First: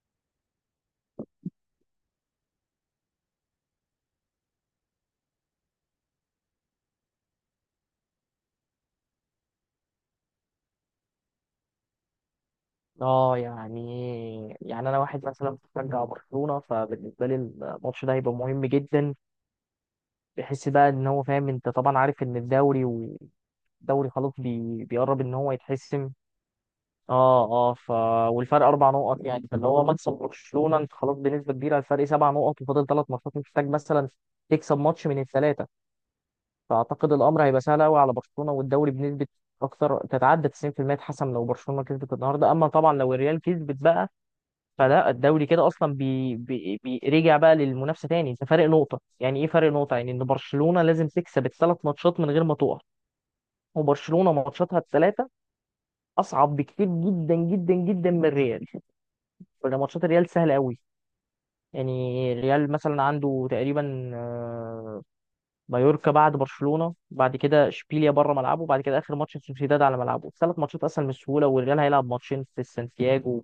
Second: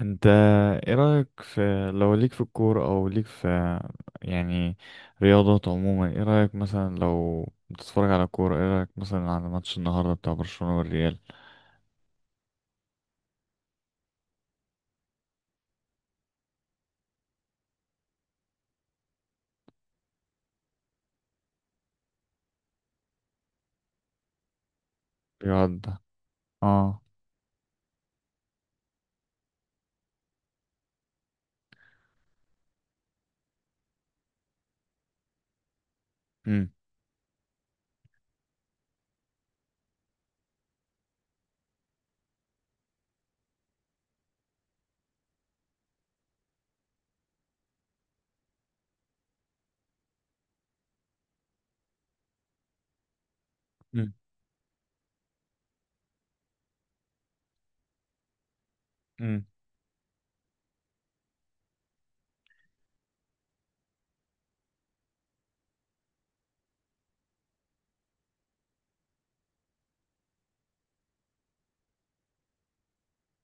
انت، ايه رأيك في، لو ليك في الكورة او ليك في، يعني، رياضات عموما؟ ايه رأيك مثلا لو بتتفرج على كورة؟ ايه رأيك مثلا على ماتش النهاردة بتاع برشلونة والريال؟ يعني انا واحد مثلا بشجع برشلونه، فبالنسبه لي الماتش ده هيبقى مهم جدا. بحس بقى ان هو فاهم، انت طبعا عارف ان الدوري والدوري خلاص بيقرب ان هو بيقعد. يتحسم. اه. اه اه ف والفرق اربع نقط، يعني فاللي هو مكسب برشلونه انت خلاص بنسبه كبيره الفرق سبع نقط وفاضل ثلاث ماتشات، محتاج مثلا تكسب ماتش من الثلاثه. امم. فاعتقد الامر هيبقى سهل قوي على برشلونه، والدوري بنسبه اكثر تتعدى 90% اتحسم لو برشلونه كسبت النهارده. اما طبعا لو الريال كسبت بقى فلا، الدوري كده اصلا رجع بقى للمنافسه تاني، انت فارق نقطه، يعني ايه فارق نقطه؟ يعني ان برشلونه لازم تكسب الثلاث ماتشات من غير ما تقع. امم. وبرشلونه ماتشاتها الثلاثه اصعب بكتير جدا جدا جدا من الريال، امم. ولا ماتشات الريال سهله قوي. يعني الريال مثلا عنده تقريبا مايوركا، بعد برشلونه، بعد كده اشبيليا بره ملعبه، بعد كده اخر ماتش سوسيداد على ملعبه. ثلاث ماتشات اسهل من السهوله، والريال هيلعب ماتشين في سانتياجو.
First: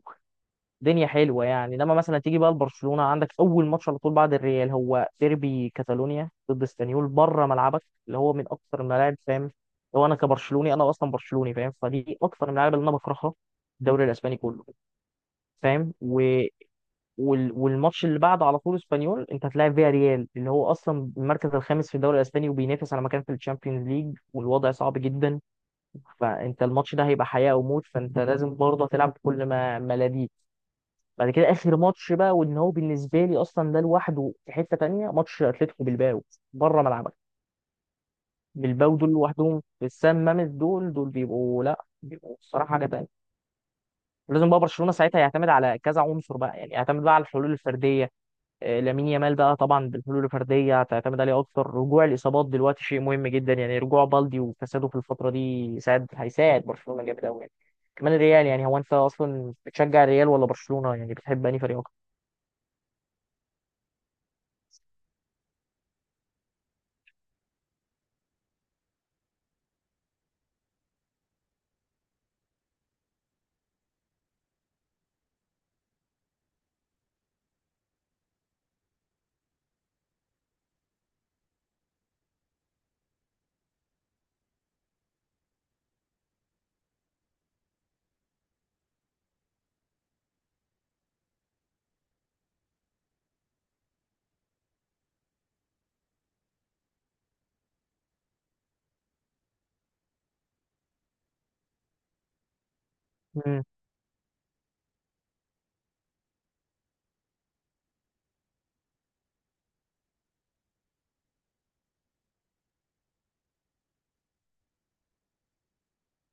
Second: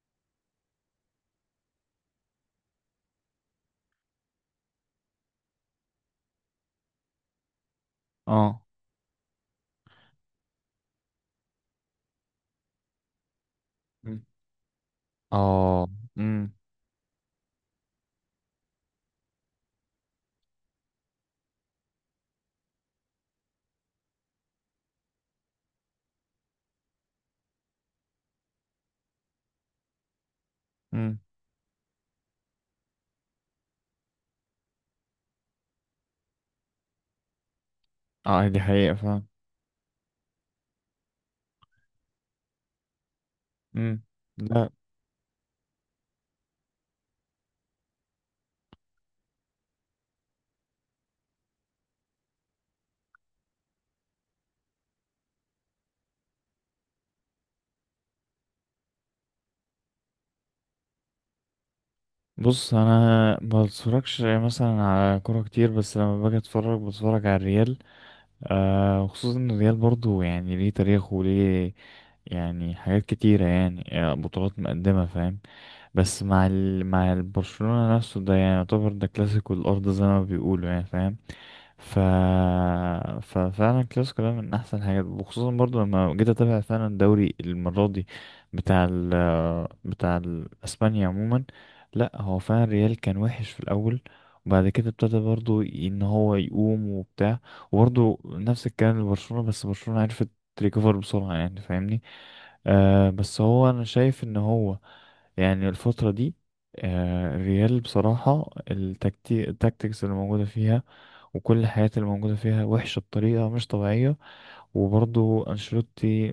دنيا حلوه. يعني لما مثلا تيجي بقى لبرشلونه عندك اول ماتش على طول بعد الريال هو ديربي كاتالونيا ضد اسبانيول بره ملعبك، اللي هو من اه. اكثر الملاعب، فاهم. هو انا كبرشلوني، انا اصلا برشلوني فاهم، فدي اكثر الملاعب اللي انا بكرهها في الدوري امم. الاسباني كله، اه. فاهم. امم. والماتش اللي بعده على طول اسبانيول، انت هتلاعب فيها ريال اللي هو اصلا المركز الخامس في الدوري الاسباني وبينافس على مكان في الشامبيونز ليج والوضع صعب جدا. فانت الماتش ده هيبقى حياه او موت، فانت لازم برضه تلعب بكل ما لديك. امم. بعد كده اخر ماتش بقى وان هو بالنسبه لي اصلا ده لوحده في حته تانية، ماتش اتلتيكو بالباو بره ملعبك. اه، دي حقيقة بالباو دول فعلا. لوحدهم في السان مامس، دول دول بيبقوا، لا بيبقوا الصراحه حاجه تانية. امم. لازم بقى لا. برشلونه ساعتها يعتمد على كذا عنصر بقى، يعني يعتمد بقى على الحلول الفرديه. لامين يامال بقى طبعا بالحلول الفرديه هتعتمد عليه اكتر. رجوع الاصابات دلوقتي شيء مهم جدا، يعني رجوع بالدي وفساده في الفتره دي يساعد، هيساعد برشلونه جامد قوي يعني. كمان الريال، يعني هو انت اصلا بتشجع الريال ولا برشلونه؟ يعني بتحب انهي فريق اكتر؟ بص، انا ما بتفرجش مثلا على كورة كتير، بس لما باجي اتفرج بتفرج على الريال. آه، وخصوصا ان الريال برضو، يعني، ليه تاريخ وليه، يعني، حاجات كتيرة، يعني بطولات مقدمة، فاهم. بس مع البرشلونة نفسه ده، يعني يعتبر ده كلاسيكو الأرض زي ما بيقولوا، يعني فاهم. ف... ففعلا الكلاسيكو ده من احسن الحاجات، وخصوصا برضو لما جيت اتابع فعلا الدوري المره دي بتاع ال... بتاع اسبانيا عموما. لا، هو فعلا ريال كان وحش في الاول، وبعد كده ابتدى برضو ان هو يقوم وبتاع. وبرضو نفس الكلام لبرشلونه، بس برشلونه عرفت تريكفر بسرعه، يعني فاهمني. آه، بس مم. هو انا شايف ان هو، يعني، الفتره دي، الريال بصراحه التكتيكس اللي موجوده فيها وكل الحاجات اللي موجودة فيها وحشة بطريقة مش طبيعية. وبرضه أنشيلوتي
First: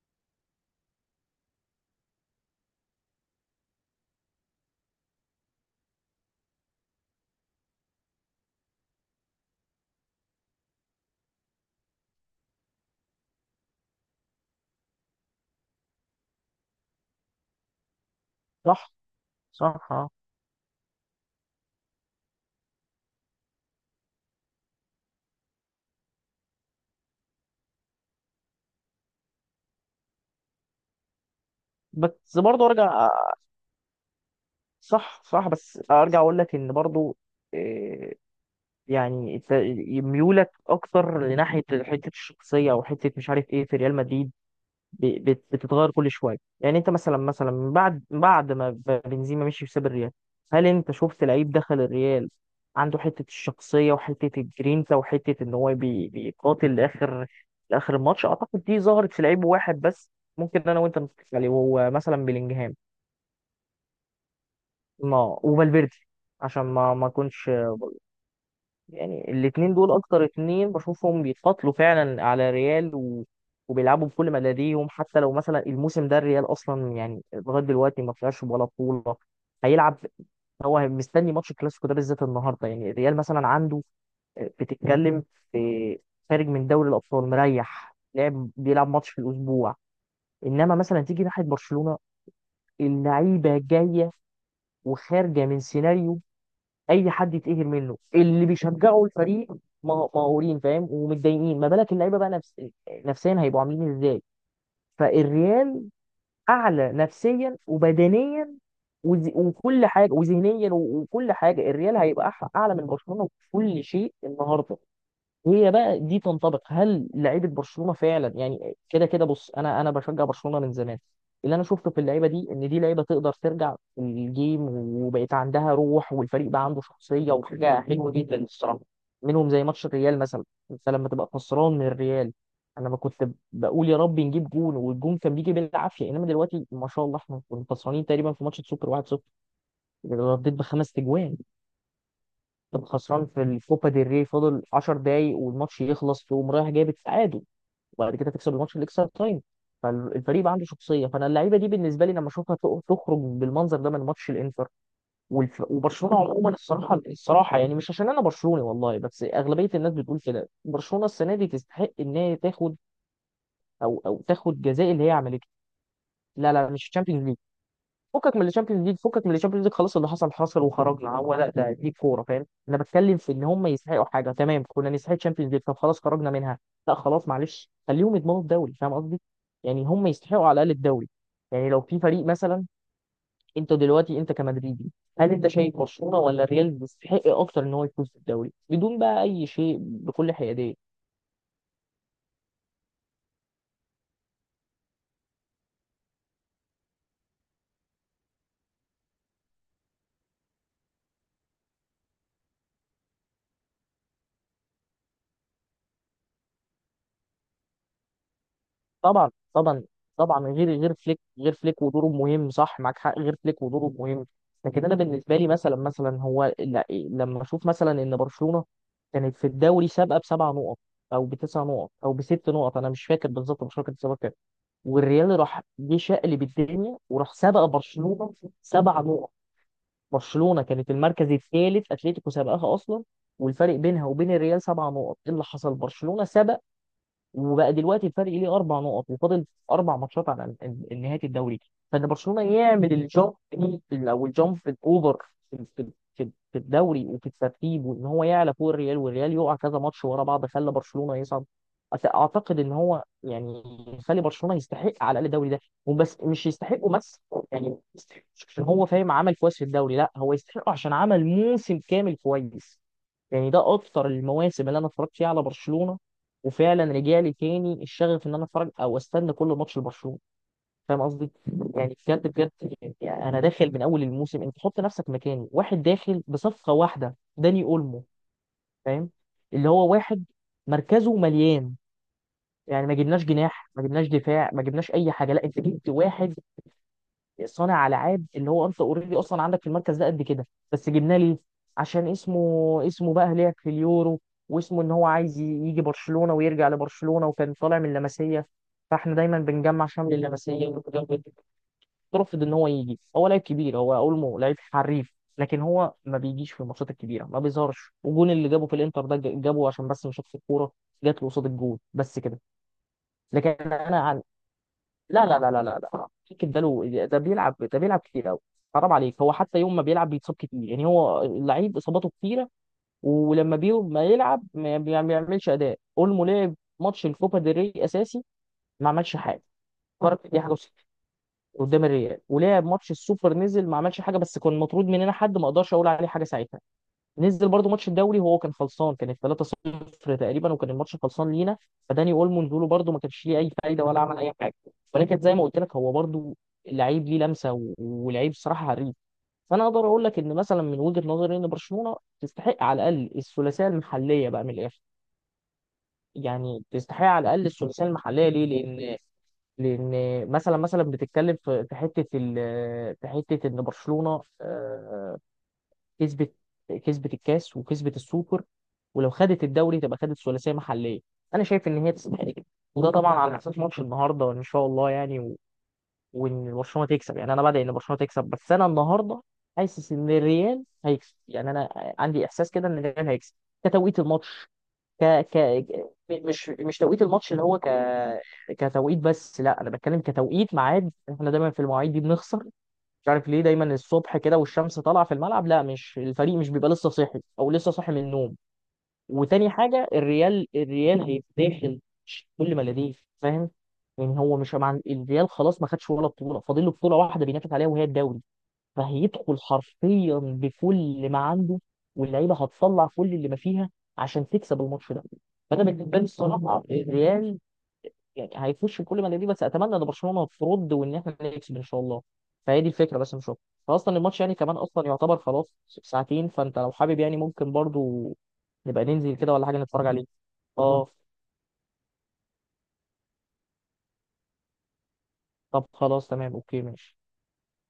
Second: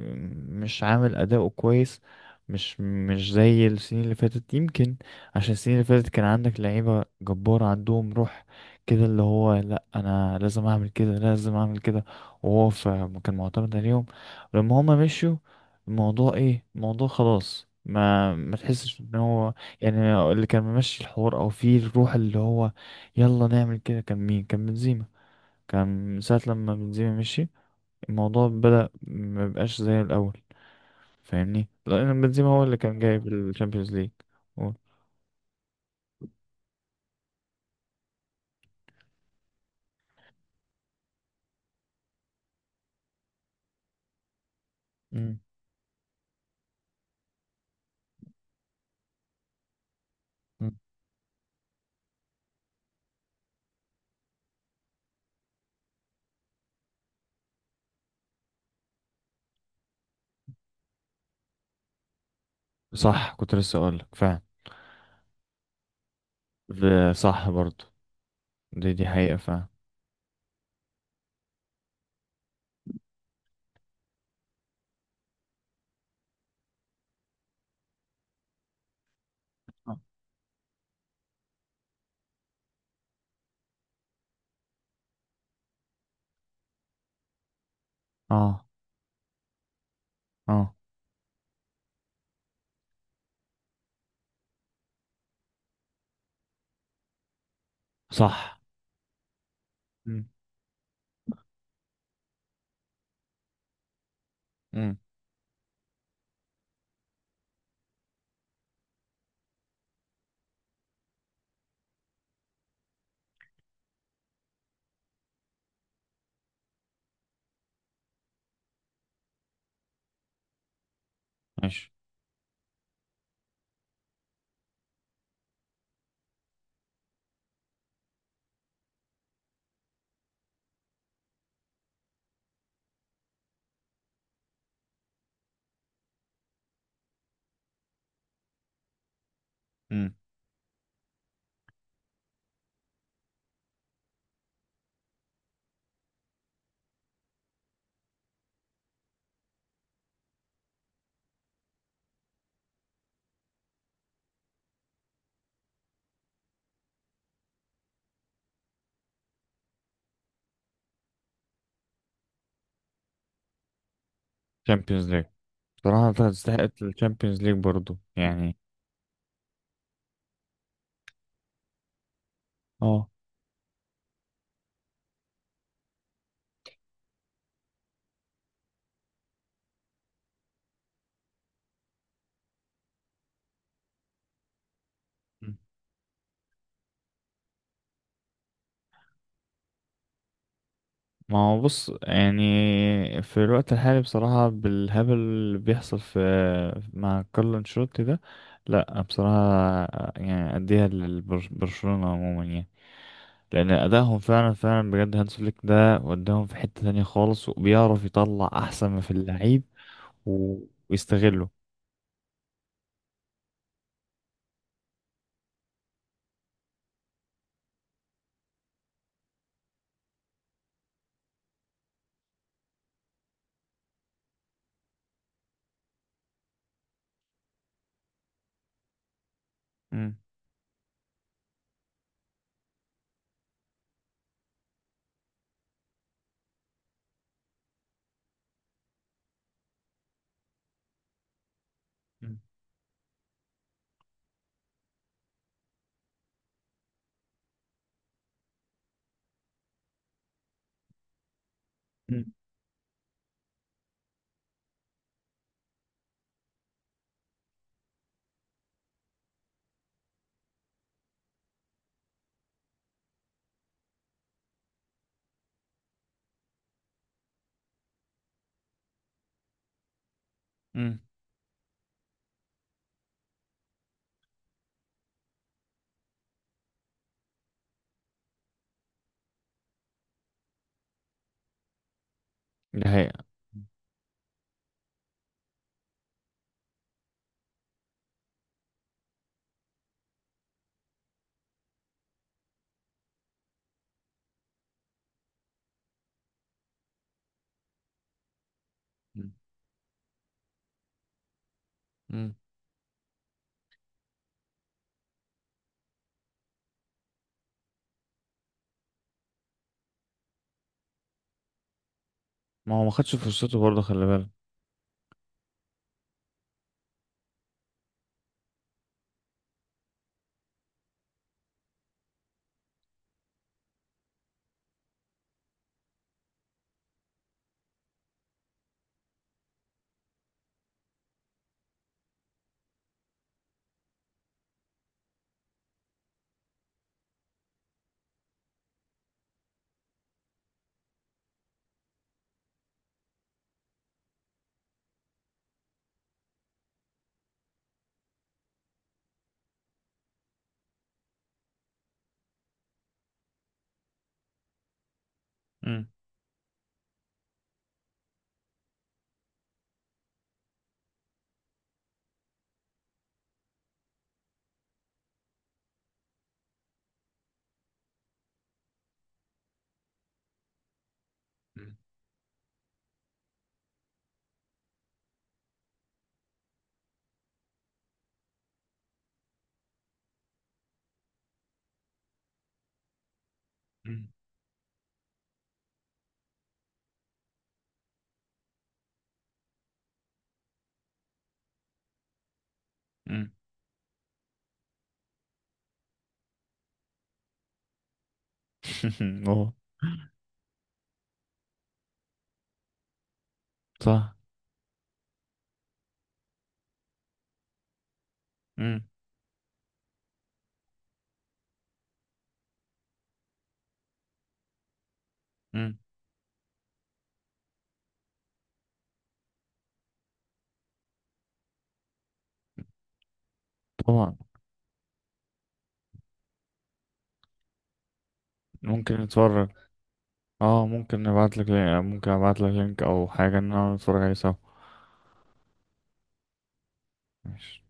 مش عامل أداؤه كويس، مش زي السنين اللي فاتت يمكن، عشان السنين اللي فاتت كان عندك لعيبة جبارة عندهم روح، كده اللي هو: لأ، أنا لازم أعمل كده، لازم أعمل كده. وهو كان معتمد عليهم. لما هما مشيوا، الموضوع إيه، الموضوع خلاص، ما صح تحسش ان هو، صح آه. يعني، اللي كان ممشي الحوار او فيه الروح اللي هو يلا نعمل كده. كان مين؟ كان بنزيما. كان من ساعة لما بنزيما مشي الموضوع بدأ مبقاش زي الأول، فاهمني؟ لأن بس بنزيما هو برضه اللي ارجع، كان جايب الشامبيونز ليج. صح صح، بس ارجع اقول لك ان برضه إيه، يعني إنت ميولك اكتر لناحيه حته الشخصيه او حته مش عارف ايه في ريال مدريد مم. بتتغير كل شويه. يعني انت مثلا من بعد ما بنزيما مشي وساب الريال، هل مم. انت شفت لعيب دخل الريال عنده حته الشخصيه وحته الجرينتا وحته ان هو بيقاتل لاخر لاخر الماتش؟ اعتقد دي ظهرت في لعيب واحد بس ممكن انا وانت نتفق عليه، وهو مثلا بلينجهام، صح، كنت لسه أقولك فعلا. ما وفالفيردي، عشان ما ده صح اكونش، برضو. دي يعني حقيقة فعلا. الاتنين دول اكتر اتنين بشوفهم بيتقاتلوا فعلا على ريال وبيلعبوا بكل ما لديهم، حتى لو مثلا الموسم ده الريال اصلا يعني لغايه دلوقتي ما طلعش ولا بطوله. هيلعب، آه. هو مستني ماتش الكلاسيكو ده بالذات النهارده. يعني الريال مثلا عنده بتتكلم في، خارج من دوري الابطال مريح، لعب اه. بيلعب ماتش في الاسبوع. اه. انما مثلا تيجي ناحيه برشلونه، اللعيبه جايه وخارجه من سيناريو اي حد يتقهر منه، اللي صح. بيشجعوا الفريق مم. مقهورين فاهم ومتضايقين، ما بالك اللعيبه بقى نفسيا هيبقوا عاملين ازاي؟ مم. فالريال اعلى نفسيا وبدنيا وكل حاجه وذهنيا وكل حاجه، الريال هيبقى اعلى من برشلونه في كل شيء النهارده. هي بقى دي تنطبق هل لعيبه برشلونه فعلا؟ يعني كده كده بص، انا بشجع برشلونه من زمان، اللي انا شفته ماشي. في اللعيبه دي ان دي لعيبه تقدر ترجع الجيم وبقيت عندها روح، والفريق بقى عنده شخصيه وحاجه حلوه جدا الصراحه منهم، زي ماتش الريال مثلا. انت لما تبقى خسران من الريال، انا ما كنت بقول يا رب نجيب جون والجون كان بيجي بالعافيه، انما دلوقتي ما شاء الله، احنا كنا خسرانين تقريبا في ماتش السوبر 1-0 مم. رديت بخمس تجوان. كان خسران في الكوبا ديل ري فاضل 10 دقايق والماتش يخلص، تقوم رايح جايب التعادل، وبعد كده تكسب الماتش الاكسترا تايم. فالفريق بقى عنده شخصيه. فانا اللعيبه دي بالنسبه لي لما اشوفها تخرج بالمنظر ده من ماتش الانتر وبرشلونه عموما الصراحه الصراحه، يعني مش عشان انا برشلوني والله، بس اغلبيه الناس بتقول كده، برشلونه السنه دي تستحق ان هي تاخد او او تاخد جزاء اللي شامبيونز هي ليج، عملته. بصراحة لا لا، تستحق مش تشامبيونز ليج، الشامبيونز ليج برضو فكك من يعني. الشامبيونز ليج، فكك من الشامبيونز ليج خلاص، اللي حصل حصل وخرجنا. هو لا ده دي كوره فاهم، انا اه، بتكلم في ان هم يستحقوا حاجه تمام. كنا نستحق الشامبيونز ليج، طب خلاص خرجنا منها، لا خلاص معلش خليهم يضمنوا الدوري، فاهم قصدي؟ يعني هم يستحقوا على الاقل الدوري. يعني لو في فريق مثلا، انت دلوقتي انت كمدريدي، هل انت شايف برشلونه ولا الريال يستحق اكتر ان هو يفوز بالدوري بدون بقى اي شيء بكل حياديه؟ ما هو بص، يعني، في الوقت الحالي بصراحة بالهبل اللي بيحصل في، مع كارلو انشيلوتي ده، لا بصراحة، يعني أديها لبرشلونة عموما، يعني لأن أدائهم فعلا فعلا بجد. هانس فليك ده وداهم في حتة تانية خالص، وبيعرف يطلع أحسن ما في طبعا اللعيب طبعا طبعا، و- غير فليك، ويستغله. غير فليك ودوره مهم، صح معاك حق، غير فليك ودوره مهم. لكن انا بالنسبه لي مثلا مثلا هو لما اشوف مثلا ان برشلونه كانت في الدوري سابقه بسبع نقط او بتسع نقط او بست نقط، انا مش فاكر بالظبط برشلونه كانت سابقه كام، والريال راح جه شقلب الدنيا وراح سابق برشلونه سبع نقط. مم. برشلونه كانت المركز الثالث، اتلتيكو سابقاها اصلا والفرق بينها وبين الريال سبع نقط. ايه اللي حصل؟ برشلونه سبق، وبقى دلوقتي الفرق ليه اربع نقط وفاضل اربع ماتشات على نهايه الدوري. فان مم. برشلونه يعمل الجامب دي، او الجامب الاوفر في الدوري وفي الترتيب، وان هو يعلى فوق الريال والريال يقع كذا ماتش ورا بعض خلى برشلونه يصعد، مم. اعتقد ان هو يعني يخلي برشلونه يستحق على الاقل الدوري ده. وبس مش يستحقه بس، يعني يستحق مش عشان هو فاهم عمل كويس في الدوري، لا هو يستحقه عشان عمل موسم كامل كويس. يعني ده اكتر المواسم اللي انا اتفرجت فيها على برشلونه، وفعلا رجع لي تاني الشغف ان انا اتفرج او استنى كل ماتش لبرشلونه، مم. فاهم قصدي؟ يعني بجد بجد، يعني انا داخل من اول الموسم، انت حط نفسك مكاني، واحد داخل بصفقه واحده داني اولمو، فاهم؟ اللي هو واحد مركزه مليان، يعني دي ما حقيقة. جبناش جناح، ما جبناش دفاع، ما جبناش اي حاجه، لا انت جبت واحد صانع العاب اللي هو انت اوريدي اصلا عندك في المركز ده قد كده. بس جبناه ليه؟ عشان اسمه، اسمه بقى هناك في اليورو، واسمه ان هو عايز يجي برشلونه ويرجع لبرشلونه، وكان طالع من اللمسيه، فاحنا مم. دايما بنجمع شمل اللمسيه ونتجمع. مم. رفض ان هو يجي. هو لعيب كبير، هو اولمو لعيب حريف، لكن هو ما بيجيش في الماتشات الكبيره، ما بيظهرش، والجون اللي جابه في الانتر ده جابه عشان بس مش شاف الكوره، جات له قصاد الجون بس كده. ما هو ما خدش لكن فرصته برضه، خلي انا، بالك. لا لا لا لا لا لا، فكر ده له، ده بيلعب، ده بيلعب كتير قوي. حرام عليك، هو حتى يوم ما بيلعب بيتصاب كتير، يعني هو اللعيب اصاباته كتيره، ولما بيوم ما يلعب ما بيعملش اداء. اولمو لعب ماتش الكوبا ديل ري اساسي، ما عملش حاجه، فرق دي حاجه وستين قدام الريال. ولعب ماتش السوبر، نزل ما عملش حاجه، بس كان مطرود مننا حد ما اقدرش اقول عليه حاجه ساعتها. نزل برضو ماتش الدوري وهو كان خلصان، كانت 3-0 تقريبا وكان الماتش خلصان لينا، فداني اولمو نزوله برضو ما كانش ليه اي فايده ولا عمل اي حاجه. ولكن زي ما قلت لك هو برضو لعيب ليه لمسه ولعيب صراحه حريف. فانا اقدر اقول لك ان مثلا من وجهه نظري ان برشلونه تستحق على الاقل الثلاثيه المحليه بقى من الاخر. مم. يعني تستحق على الاقل الثلاثيه المحليه، ليه؟ لان، لان مثلا مثلا بتتكلم في في حته في حته ان برشلونه كسبت، كسبت الكاس وكسبت السوبر، ولو خدت الدوري تبقى خدت ثلاثيه محليه، انا شايف مم. ان هي تستحق كده. وده طبعا على اساس ماتش النهارده وان شاء الله يعني وان برشلونه تكسب، يعني انا بدعي ان برشلونه تكسب بس انا النهارده حاسس ان الريال هيكسب. يعني انا عندي احساس كده ان الريال هيكسب كتوقيت مم. الماتش، ك... ك... م- مش مش توقيت الماتش اللي هو كتوقيت بس، لا انا بتكلم كتوقيت ميعاد، احنا دايما في المواعيد دي بنخسر، مش عارف مم. ليه دايما الصبح كده والشمس طالعه في الملعب، لا مش الفريق مش بيبقى لسه صاحي او لسه صاحي من النوم. وتاني هو حاجه الريال، الريال هيتداخل كل ما لديه فاهم. صح. يعني هو مش مع الريال خلاص ما خدش ولا بطوله، فاضل له بطوله واحده بينافس عليها وهي الدوري، مم. فهيدخل حرفيا بكل ما عنده، واللعيبه هتطلع كل اللي ما فيها عشان تكسب الماتش ده. فانا مم. بالنسبه لي الصراحه الريال يعني هيفوش في كل ما دي، بس اتمنى ان برشلونه ترد وان احنا نكسب ان شاء الله. فهي دي الفكره بس، مش اكتر. فاصلا طبعا، الماتش يعني كمان اصلا يعتبر خلاص ساعتين، فانت لو حابب يعني ممكن برضو نبقى ممكن ننزل كده ولا نتفرج. حاجه نتفرج عليه. اه، اه ممكن نبعتلك لك ممكن ابعتلك لينك او حاجة ان انا نتفرج عليه سوا. طب خلاص، تمام اوكي ماشي. ماشي.